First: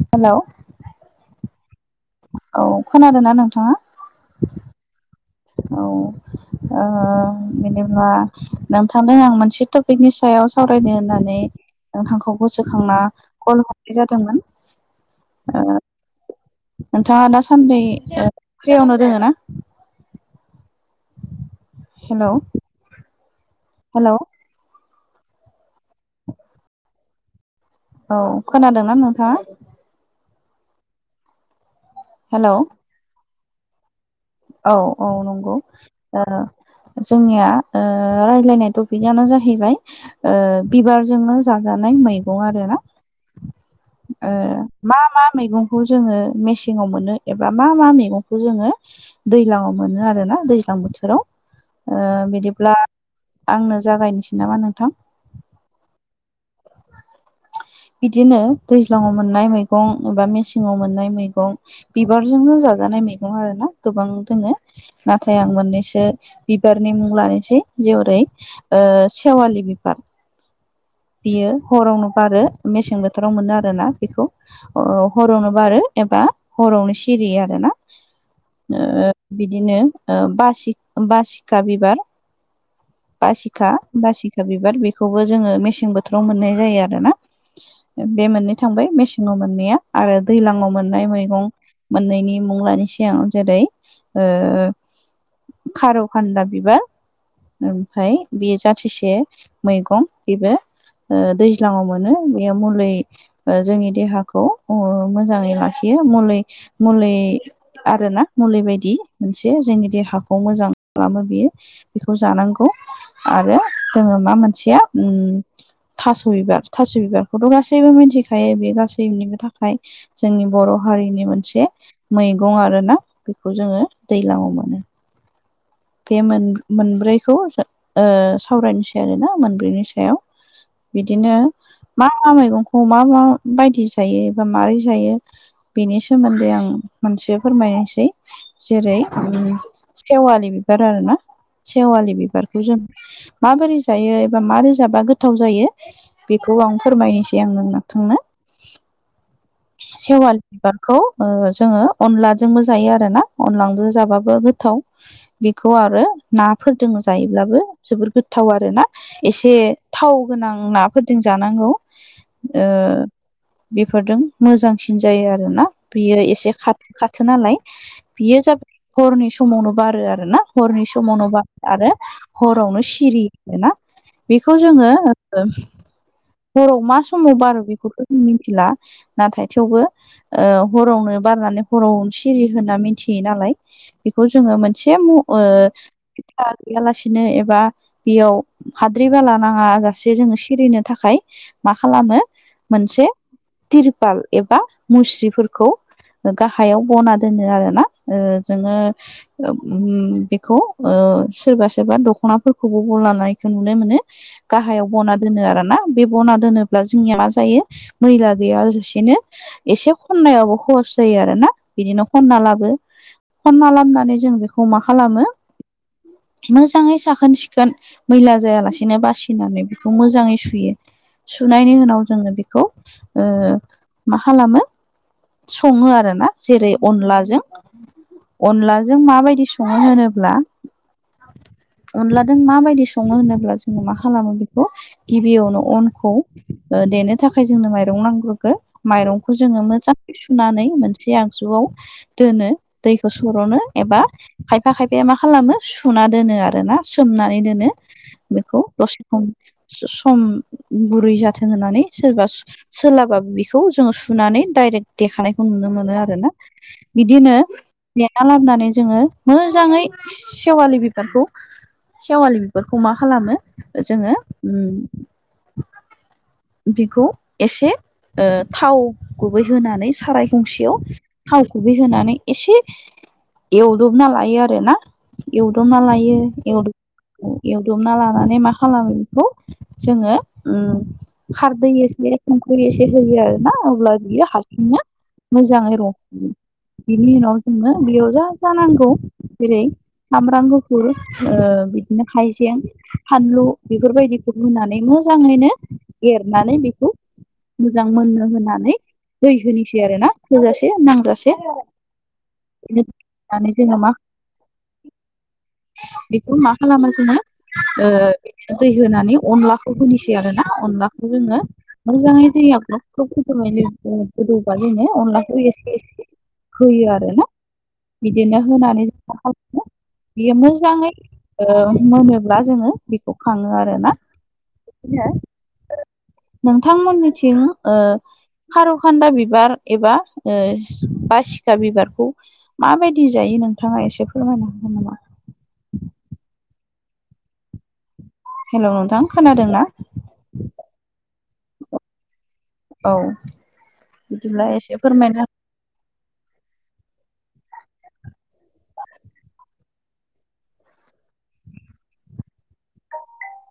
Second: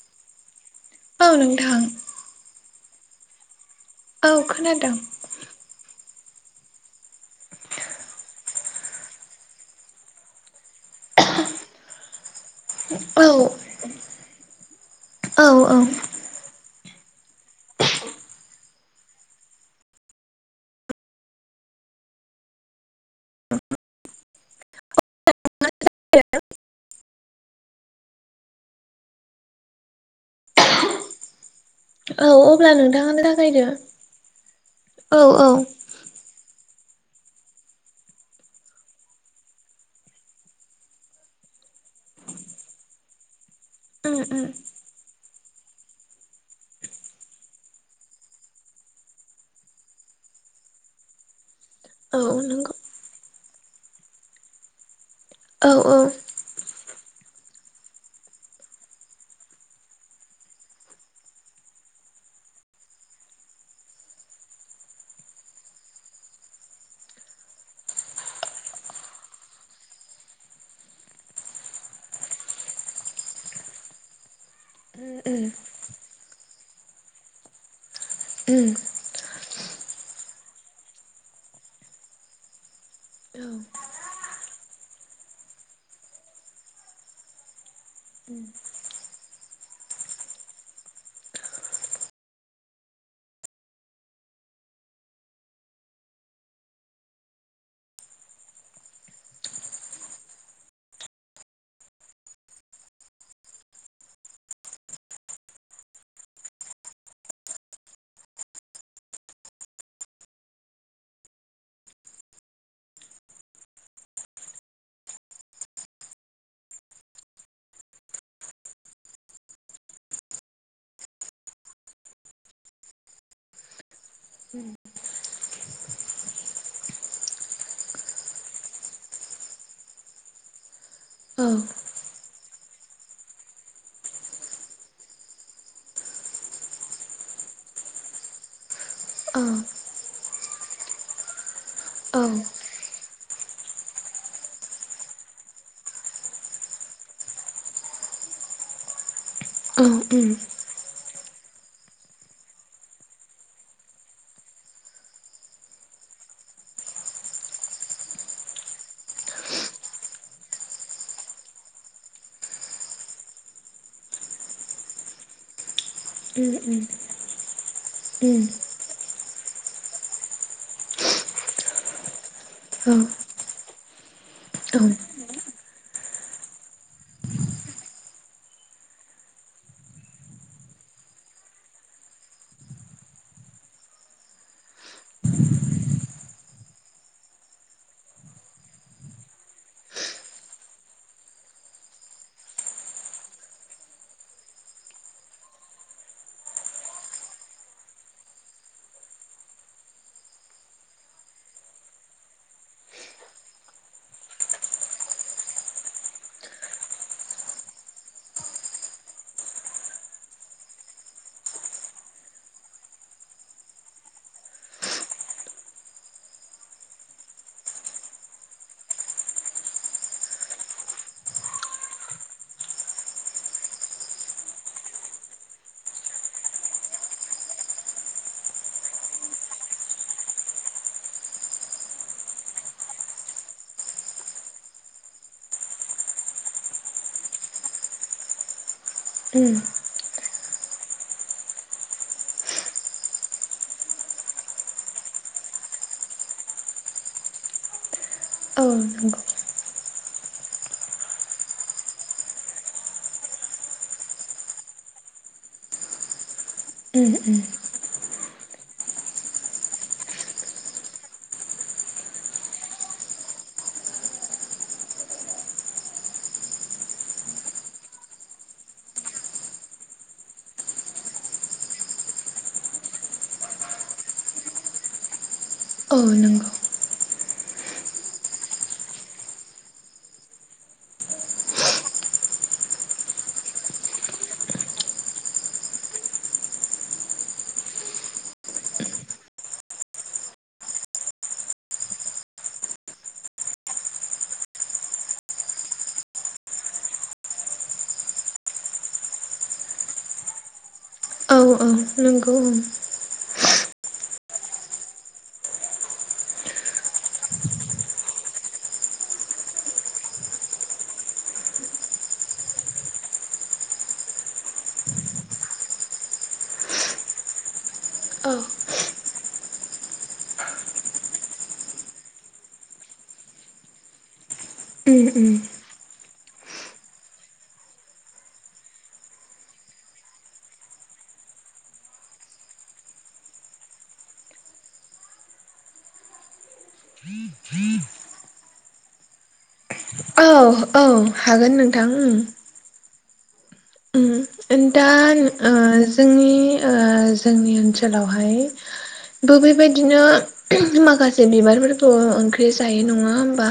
हेल'। औ नोंथां। औ खोनादों ना नोंथाङा- औ खोनादों औ आ। बिनेबा नोंथांनो आं मोनसे टपिकनि सायाव सावरायनो होननानै। नोंथांखौ गोसोखांना औ कल हरनाय जादोंमोन औ नोंथाङा दासान्दि फेवनो दोङ ना। हेल' हेल' [inaudible] औ खोनादों ना नोंथाङा औ हेलौ अब्ला नोंथाङानो थाखायदो औ औ नंगौ ओ जोंनिया ओ राय्लायनाय टपिकनो जाहैबाय ओ बिबारजोंनो जाजानाय मैगं आरो ना उम ओ उम मा मा मैगंखौ जोङो मेसेंयाव मोनो एबा मा मा मैगंखौ जोङो दैज्लङाव मोनो आरोना दैज्लां बोथोराव औ ओ नंगौ बिदिब्ला आंनो जागायनोसै नामा नोंथां औ औ [inaudible] बिदिनो दैज्लाङाव मोननाय मैगं एबा मेसेंआव मोननाय मैगं बिबारजोंनो जाजानाय मैगं आरो ना गोबां दोङो नाथाय आं मोननैसो बिबारनि मुं लानोसै जेरै ओ सेेवालि बिबार बियो हरावनो बारो मेसें बोथोराव मोनो आरोना बेखौ उम उम हरावनो बारो एबा हरावनो सिरियो आरोना। उम बिदिनो बासि बासिखा बिबार औ बासिखा बासिखा बिबार बेखौबो जोंङो मेसें बोथोराव मोननाय जायो आरोना। बे मोननै थांबाय मेसेङाव मोननाया आरो दैलां आव मोननाय मैगं मोननैनि मुंलानि है आं जेरै खारु खानदा बिबार ओमफाय बेयो जाथिसे मैगं बेबो दैज्लाङाव मोनो बेयो मुलै जोंनि देहाखौ मोजाङै लाखियो मुलै मुलै आरो ना मुलि बायदि मोनसे जोंनि देहाखौ मोजां खालामो बियो। बेखौ जानांगौ आरो जोंङो मा मोनसेया अम थास' बिबार थास' बिबारखौथ' गासैबो मिथिखायो बे गासैनिबो थाखाय जोंनि बर' हारिनि मोनसे मैगं आरोना बेखौ जोंङो दैलाङाव मोनो। बे मोनब्रैखौ ओ सावरायनोसै आरोना मोनब्रैनि सायाव बिदिनो औ मा मा मैगंखौ मा म बायदि जायो एबा मारै जायो बेनि सोमोन्दै आं मोनसे फोरमायनोसै जेरै औ उम उम सेवालि बिबार आरो ना सेवालि औ उम बिबारखौ जों माबोरै जायो एबा मरै जाबा गोथाव जायो। बेखौ आं फोरमायनोसै आंङो नोंथांनो औ सेवालि बिबार खौ जोंङो अनलाजोंबो जायो आरोना अनलजों जाबाबो गोथाव बेखौ आरो नाफोरदों जायोब्लाबो जोबोर गोथाव आरोना। एसे थाव गोनां नाफोरदों जानांगौ ओ बेफोरदों मोजांसिन जायो आरोना बियो एसे नंगौ खा-खाथो नालाय बियो जा हरनि समावनो बारो आरोना हरनि समावनो बारो आरो हरावनो सिरि ना बेखौ जोङो हराव मा समाव बारो बेखौथ' जों मिथिला नाथाय थेवबो ओ हरावनो बारनानै हरावनो सिरि होनना मिथियो नालाय बेखौ जोंङो मोनसे मु ओ बिथा गैयालासिनो एबा बेयाव हाद्रि बाला नाङाजासे जोंङो सिरिनो थाखाय मा खालामो मोनसे तिरपाल एबा मुस्रिफोरखौ गाहायाव बना दोनो आरोना जोंङो बेखौ सोरबा सोरबा दख'नाफोरखौबो बलानायखौ नुनो मोनो। गाहायाव बना दोनो आरो ना। बे बना दोनोब्ला जोंनिया मा जायो मैला गैयालासेनो एसे खननायावबो खरस जायो आरो ना बिदिनो खनना लाबो खनना खालामनानै जों बेखौ मा खालामो। मोजाङै साखोन सिखोन मैला जायालासेनो बासिनानै बेखौ मोजाङै सुयो सुनायनि उनाव जोंङो बेखौ ओ मा खालामो सङो आरोना जेरै अनलाजों अनलाजों माबायदि संनो होनोब्ला अनलादों माबायदि सङो होनोब्ला जोङो मा खालामो बेखौ गिबियावनो अनखौ ओ देनो थाखाय जोंनो माइरं नांग्रोगो माइरंखौ जोङो मोजां सुनानै मोनसे आगजुआव दोनो दैखौ सर'नो एबा खायफा खायफाया मा खालामो सुना दोनो आरोना सोमनानै दोनो। बेखौ दसे सम सम गुरै जाथों होननानै सोरबा। सोलाबाबा बेखौ जोङो सुनानै दडायरेक्ट देखानायखौ नुनो मोनो आरो ना। उम बिदिनो उम देना लाबोनानै जोङो मोजाङै सेवालि बिबारखौ सेवालि बेफोरखौ मा खालामो जोङो ओम बिखौ एसे ओ थाव गुबै होनानै साराय गंसेयाव थाव गुबै होनानै एसे एवदबना लायो आरो ना। एवदबना औ लायो नंगौ एवदब एवदबना लानानै मा खालामो बेखौ जोङो ओम खारदै एसे संख्रि एसे होयो आरोना अब्ला बियो हारसिंनो मोजाङै रंबहोयो बिनि उनाव जोङो बेयाव जा जा नांगौ जेरै सामब्राम गुफुर ओ बिदिनो हाइजें फानलु बेफोरबायदिखौ रुनानै मोजाङैनो एरनानै बेखौ मोजां मोननो होननानै दै होननिसै आरो ना थोजासे नांजासे औ नंगौ औ जोङो मा [unintelligible] बेखौ मा खालामो जोङो ओ बिदिनो दै होनानै अनलाखौ होनोसै आरो ना अनलाखौ जोङो मोजांयै दैया ग्लब ग्लब गोदोहोनानै गोदौबा जोङो अनलाखौ एसे एसे होयो आरोना बिदिनो होनानै जों मा खालामो बियो मोजाङै ओ मोनोब्ला जोङो बेखौ खाङो आरो ना उम उम नोंथांमोननिथिं ओ खार'खान्दा बिबार एबा ओ बासिखा बिबारखौ माबायदि जायो नोंथाङा एसे फोरमायनो हागोन नामा। [inaudible] हेलौ नोंथां खोनादों ना? औ औ हागोन नोंथां ओम औ बिदिब्ला ओम एसे दा फोरमायना ओ जोंनि ओ जोंनि ओनसोलावहाय बो बेबायदिनो माखासे जे बिबारफोरखौ ओंख्रि जायै नङा होमबा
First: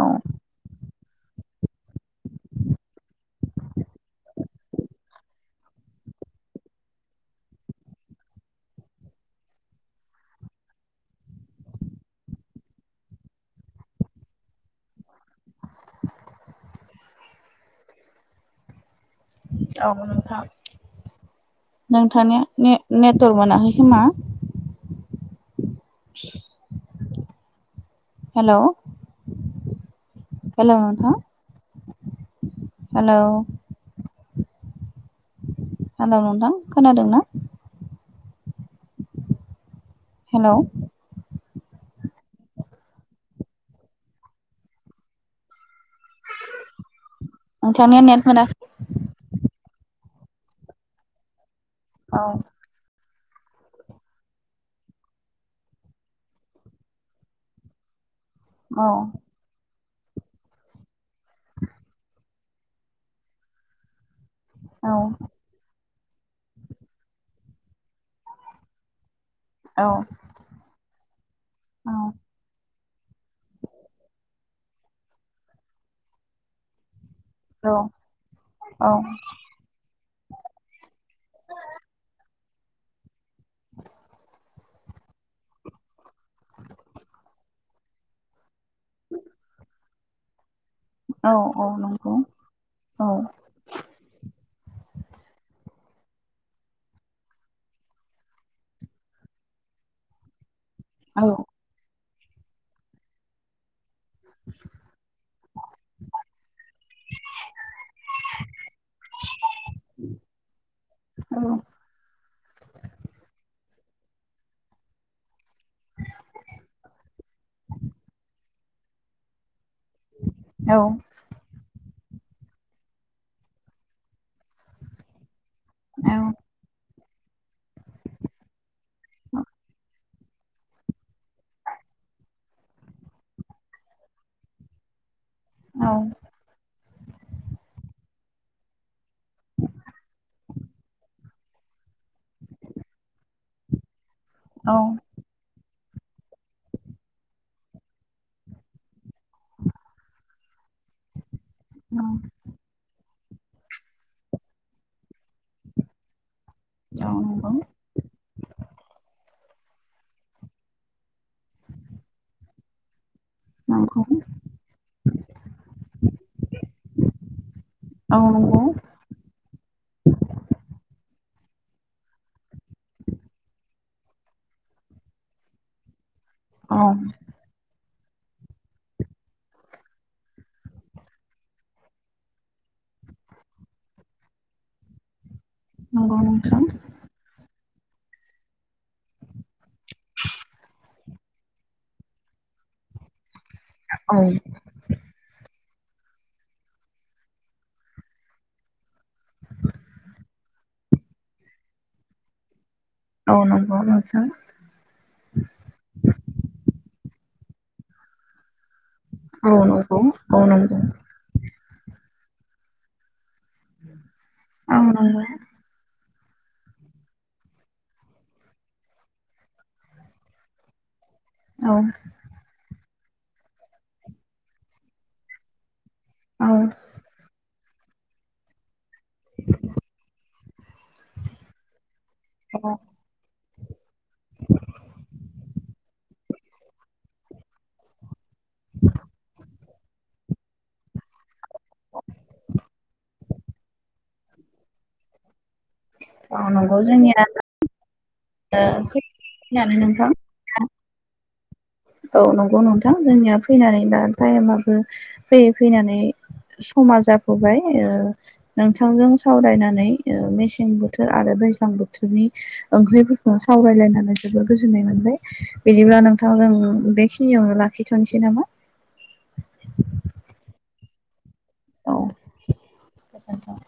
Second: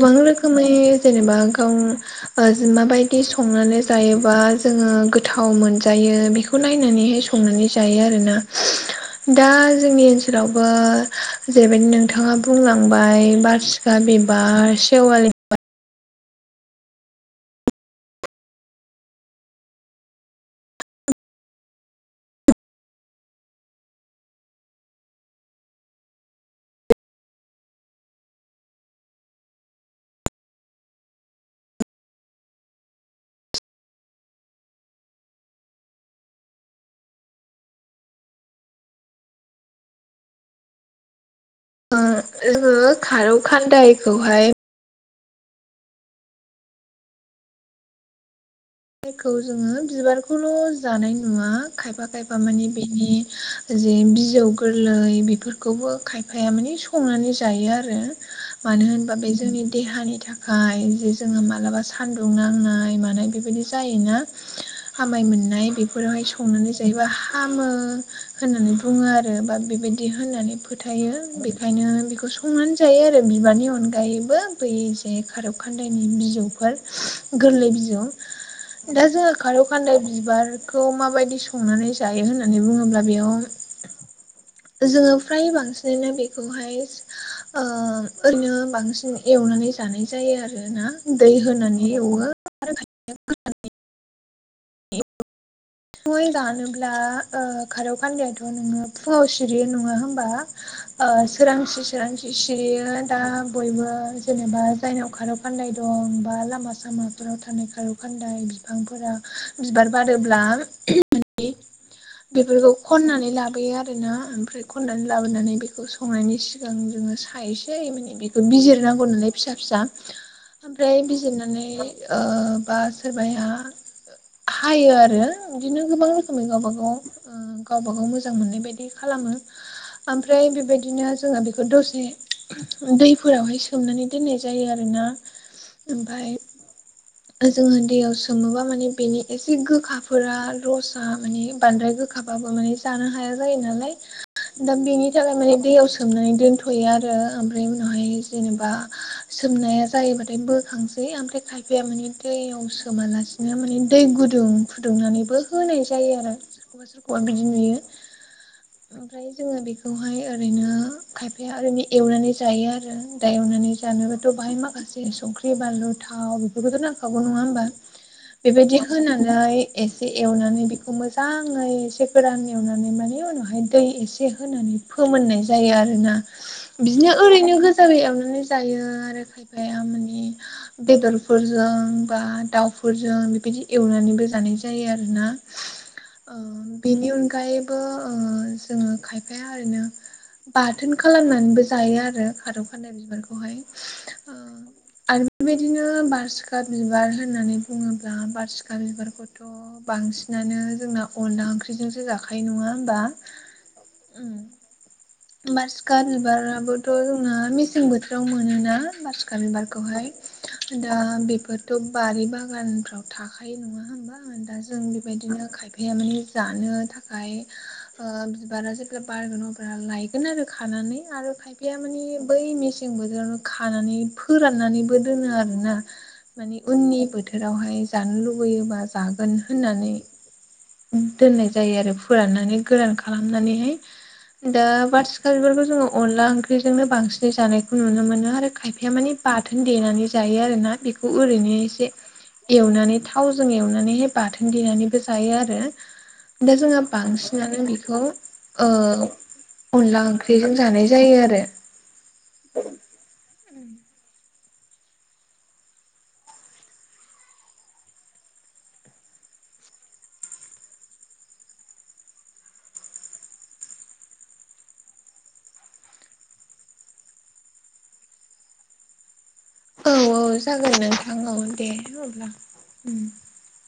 औ रोखोमै जेनेबा गाव ओ जों माबायदि संनानै जायोबा जोङो गोथाव मोनजायो बेखौ नायनानैहाय संनानै जायो आरोना। दा जोंनि ओनसोलावबो जेरैबायदि नोंथाङा बुंलांबाय बार सिखा बिबार सेवालि औ नोंथां नोंथांनिया ने-नेटवर्क मोनाखै खोमा? हेल' हेल' नोंथां हेल' हेल' नोंथां खोनादों ना? हेल' ओ जोङो खारौ खान्दायखौहाय नोंथांनिया नेट मोनाखै खौ जोङो बिबारखौल' जानाय नुवा खायफा औ खायफा मानि बिनि जि बिजौ गोरलै बेफोरखौबो खायफाया माने संनानै जायो आरो औ मानो होनबा बे जोंनि देहानि थाखाय जे जोङो मालाबा सान्दुं दुं नांनाय मानाय बेबायदि जायोना औ हामाय मोननाय बेफोरावहाय संनानै जायोबा हामो होननानै बुङो आरो बा औ बेबायदि होननानै फो थायो बेखायनो औ बेखौ संनानै जायो आरो बिबारनि अनगायैबो बै खार' खान्दायनि बिजौफोर गोरलै बिजौ औ औ दा जोङो खार' खान्दाय बिबारखौ माबायदि संनानै जायो होननानै बुङोब्ला बेयाव जोङो फ्राय बांसिनानो बेखौहाय ओ ओरैनो बांसिन एवनानै जानाय जायो आरो ना औ दै औ होनानै नंगौ एवो औ द गय गानोब्ला ओ खारौ खान्दायाथ' नोङो फुवाव सिरियो नङा होनोमबा ओ औ सोरांसि सोरांसि सिरियो दा बयबो जेनेबा जायनाव खारौ खान्दाय दं बा लामा सामाफोराव थानाय खारौ खान्दाय बिफांफोरा बिबार बारोब्ला औ बेफोरखौ खननानै लाबोयो आरोना ओमफ्राय खननानै लाबोनानै बेखौ संनायनि सिगां जोङो सायसै माने बेखौ बिजिरनांगौ नलाय फिसा फिसा ओमफ्राय बिजिरनानै ओ बा सोरबाया हायो आरो बिदिनो गोबां औ रोखोमै गावबा गाव गावबा गाव मोजां मोननाय बायदि खालामो। ओमफ्राय बेबायदिनो जोङो बेखौ दसे दैफोरावहाय सोमनानै दोननाय जायो आरोना औ ओमफफ्राय जोङो दैयाव सोमोबा माने बेनि एसे गोखाफोरा रसआ माने बांद्राय गो बाबो जानो हाया जायो नालाय दा औ बेनि बेनि थाखाय माने दैयाव सोमनानै दोनथ'यो आरो ओमफ्राय उनावहाय जेनेबा सोमनाया जायोबाथाय बोखांसै ओमफ्राय खायफाया माने नंगौ दैयाव सोमालासिनो माने दै गुदुं फुदुंनानैबो होनाय जायो आरो एबा सोरखौनो बिदि नंगौ नुयो ओमफ्राय जोङो बेखौहाय ओरैनो खायफाया ओरैनो एवनानै जायो आरो दा एवनानै जानोबाथ' बाहाय माखासे संख्रि, बानलु, थाव बेखौथ' नांखागौ नङा होमबा औ नंगौ बेबायदि होनानै एसे एवनानै बेखौ मोजाङै एसे गोरान एवनानै माने उनावहाय दै एसे होनानै फोमोननाय जायो आरोना औ बिदिनो ओरैनो गोजा एवनानै जायो आरो खायफाया माने बेदर फोरजों बा दाउफोरजों बेबायदि एवनानैबो जानाय जायो आरोना नंगौ नोंथां बेनि अनगायैबो ओ जोङो खायफाया ओरैनो बाथोन खालामनानैबो जायो आरो खारौ खानदाय बिबारखौहाय औ आरो बेबायदिनो बारसिखा बिबार होननानै बुङोब्ला बारसिखा बिबारखौथ' बांसिनानो जोंना अनला ओंख्रिजोंसो जाखायो नङा होमबा अ नंगौ नोंथां बासिखा बिबाराबोथ' जोंना मेसें बोथोराव मोनोना बारसिखा औ नंगौ बिबारखौहाय औ नंगौ दा बेफोरथ' बारि बागानफ्राव थाखायो नङा हबा दा औ जों बेबायदिनो खायफा बिया माने जानो थाखाय ओ बिबारा जेब्ला बारगोन अब्ला लाइक बगोन आरो खानानै आरो औ खायफाया माने बै मेसें बोथोरावनो खानानै फोराननानैबो दोनो आरो ना माने उननि बोथोरावहाय जानो लुबैयोबा जागोन होननानै दोननाय जायो आरो फोराननानै गोरान खालामनानैहाय दा बथि खाालफोरखौ जोङो अनला ओंख्रिजोंनो बांसिनै जानायखौ नुनो मोनो आरो खायफाया माने बाथोन देनानै जायो आरो ना बेखौ ओरैनो एसे एवनानै थावजों एवनानैहाय बाथोन देनानैबो जायो आरो औ दा नंगौ जोंङो जोंनिया बांसिनानो बेखौ फैनानै अनला नोंथां ओंख्रि ख्रिजों जानाय जायो आरो औ नंगौ नोंथां जोंनिया फैनानै टाइमाबो फैयै फैनानै समा जाबोबाय ओ नोंथांजों सावरायनानै मेसें बोथोर आरो दै्लां बोथोरनि ओंख्रिफोरखौ सावरायलायनानै जोबोर गोजोननाय मोनबाय बिदिब्ला नोंथां जोंनि बेखिनियावनो लाखिथ'नोसै नामा औ औ जागोन नोंथां औ दे अब्ला नोंथां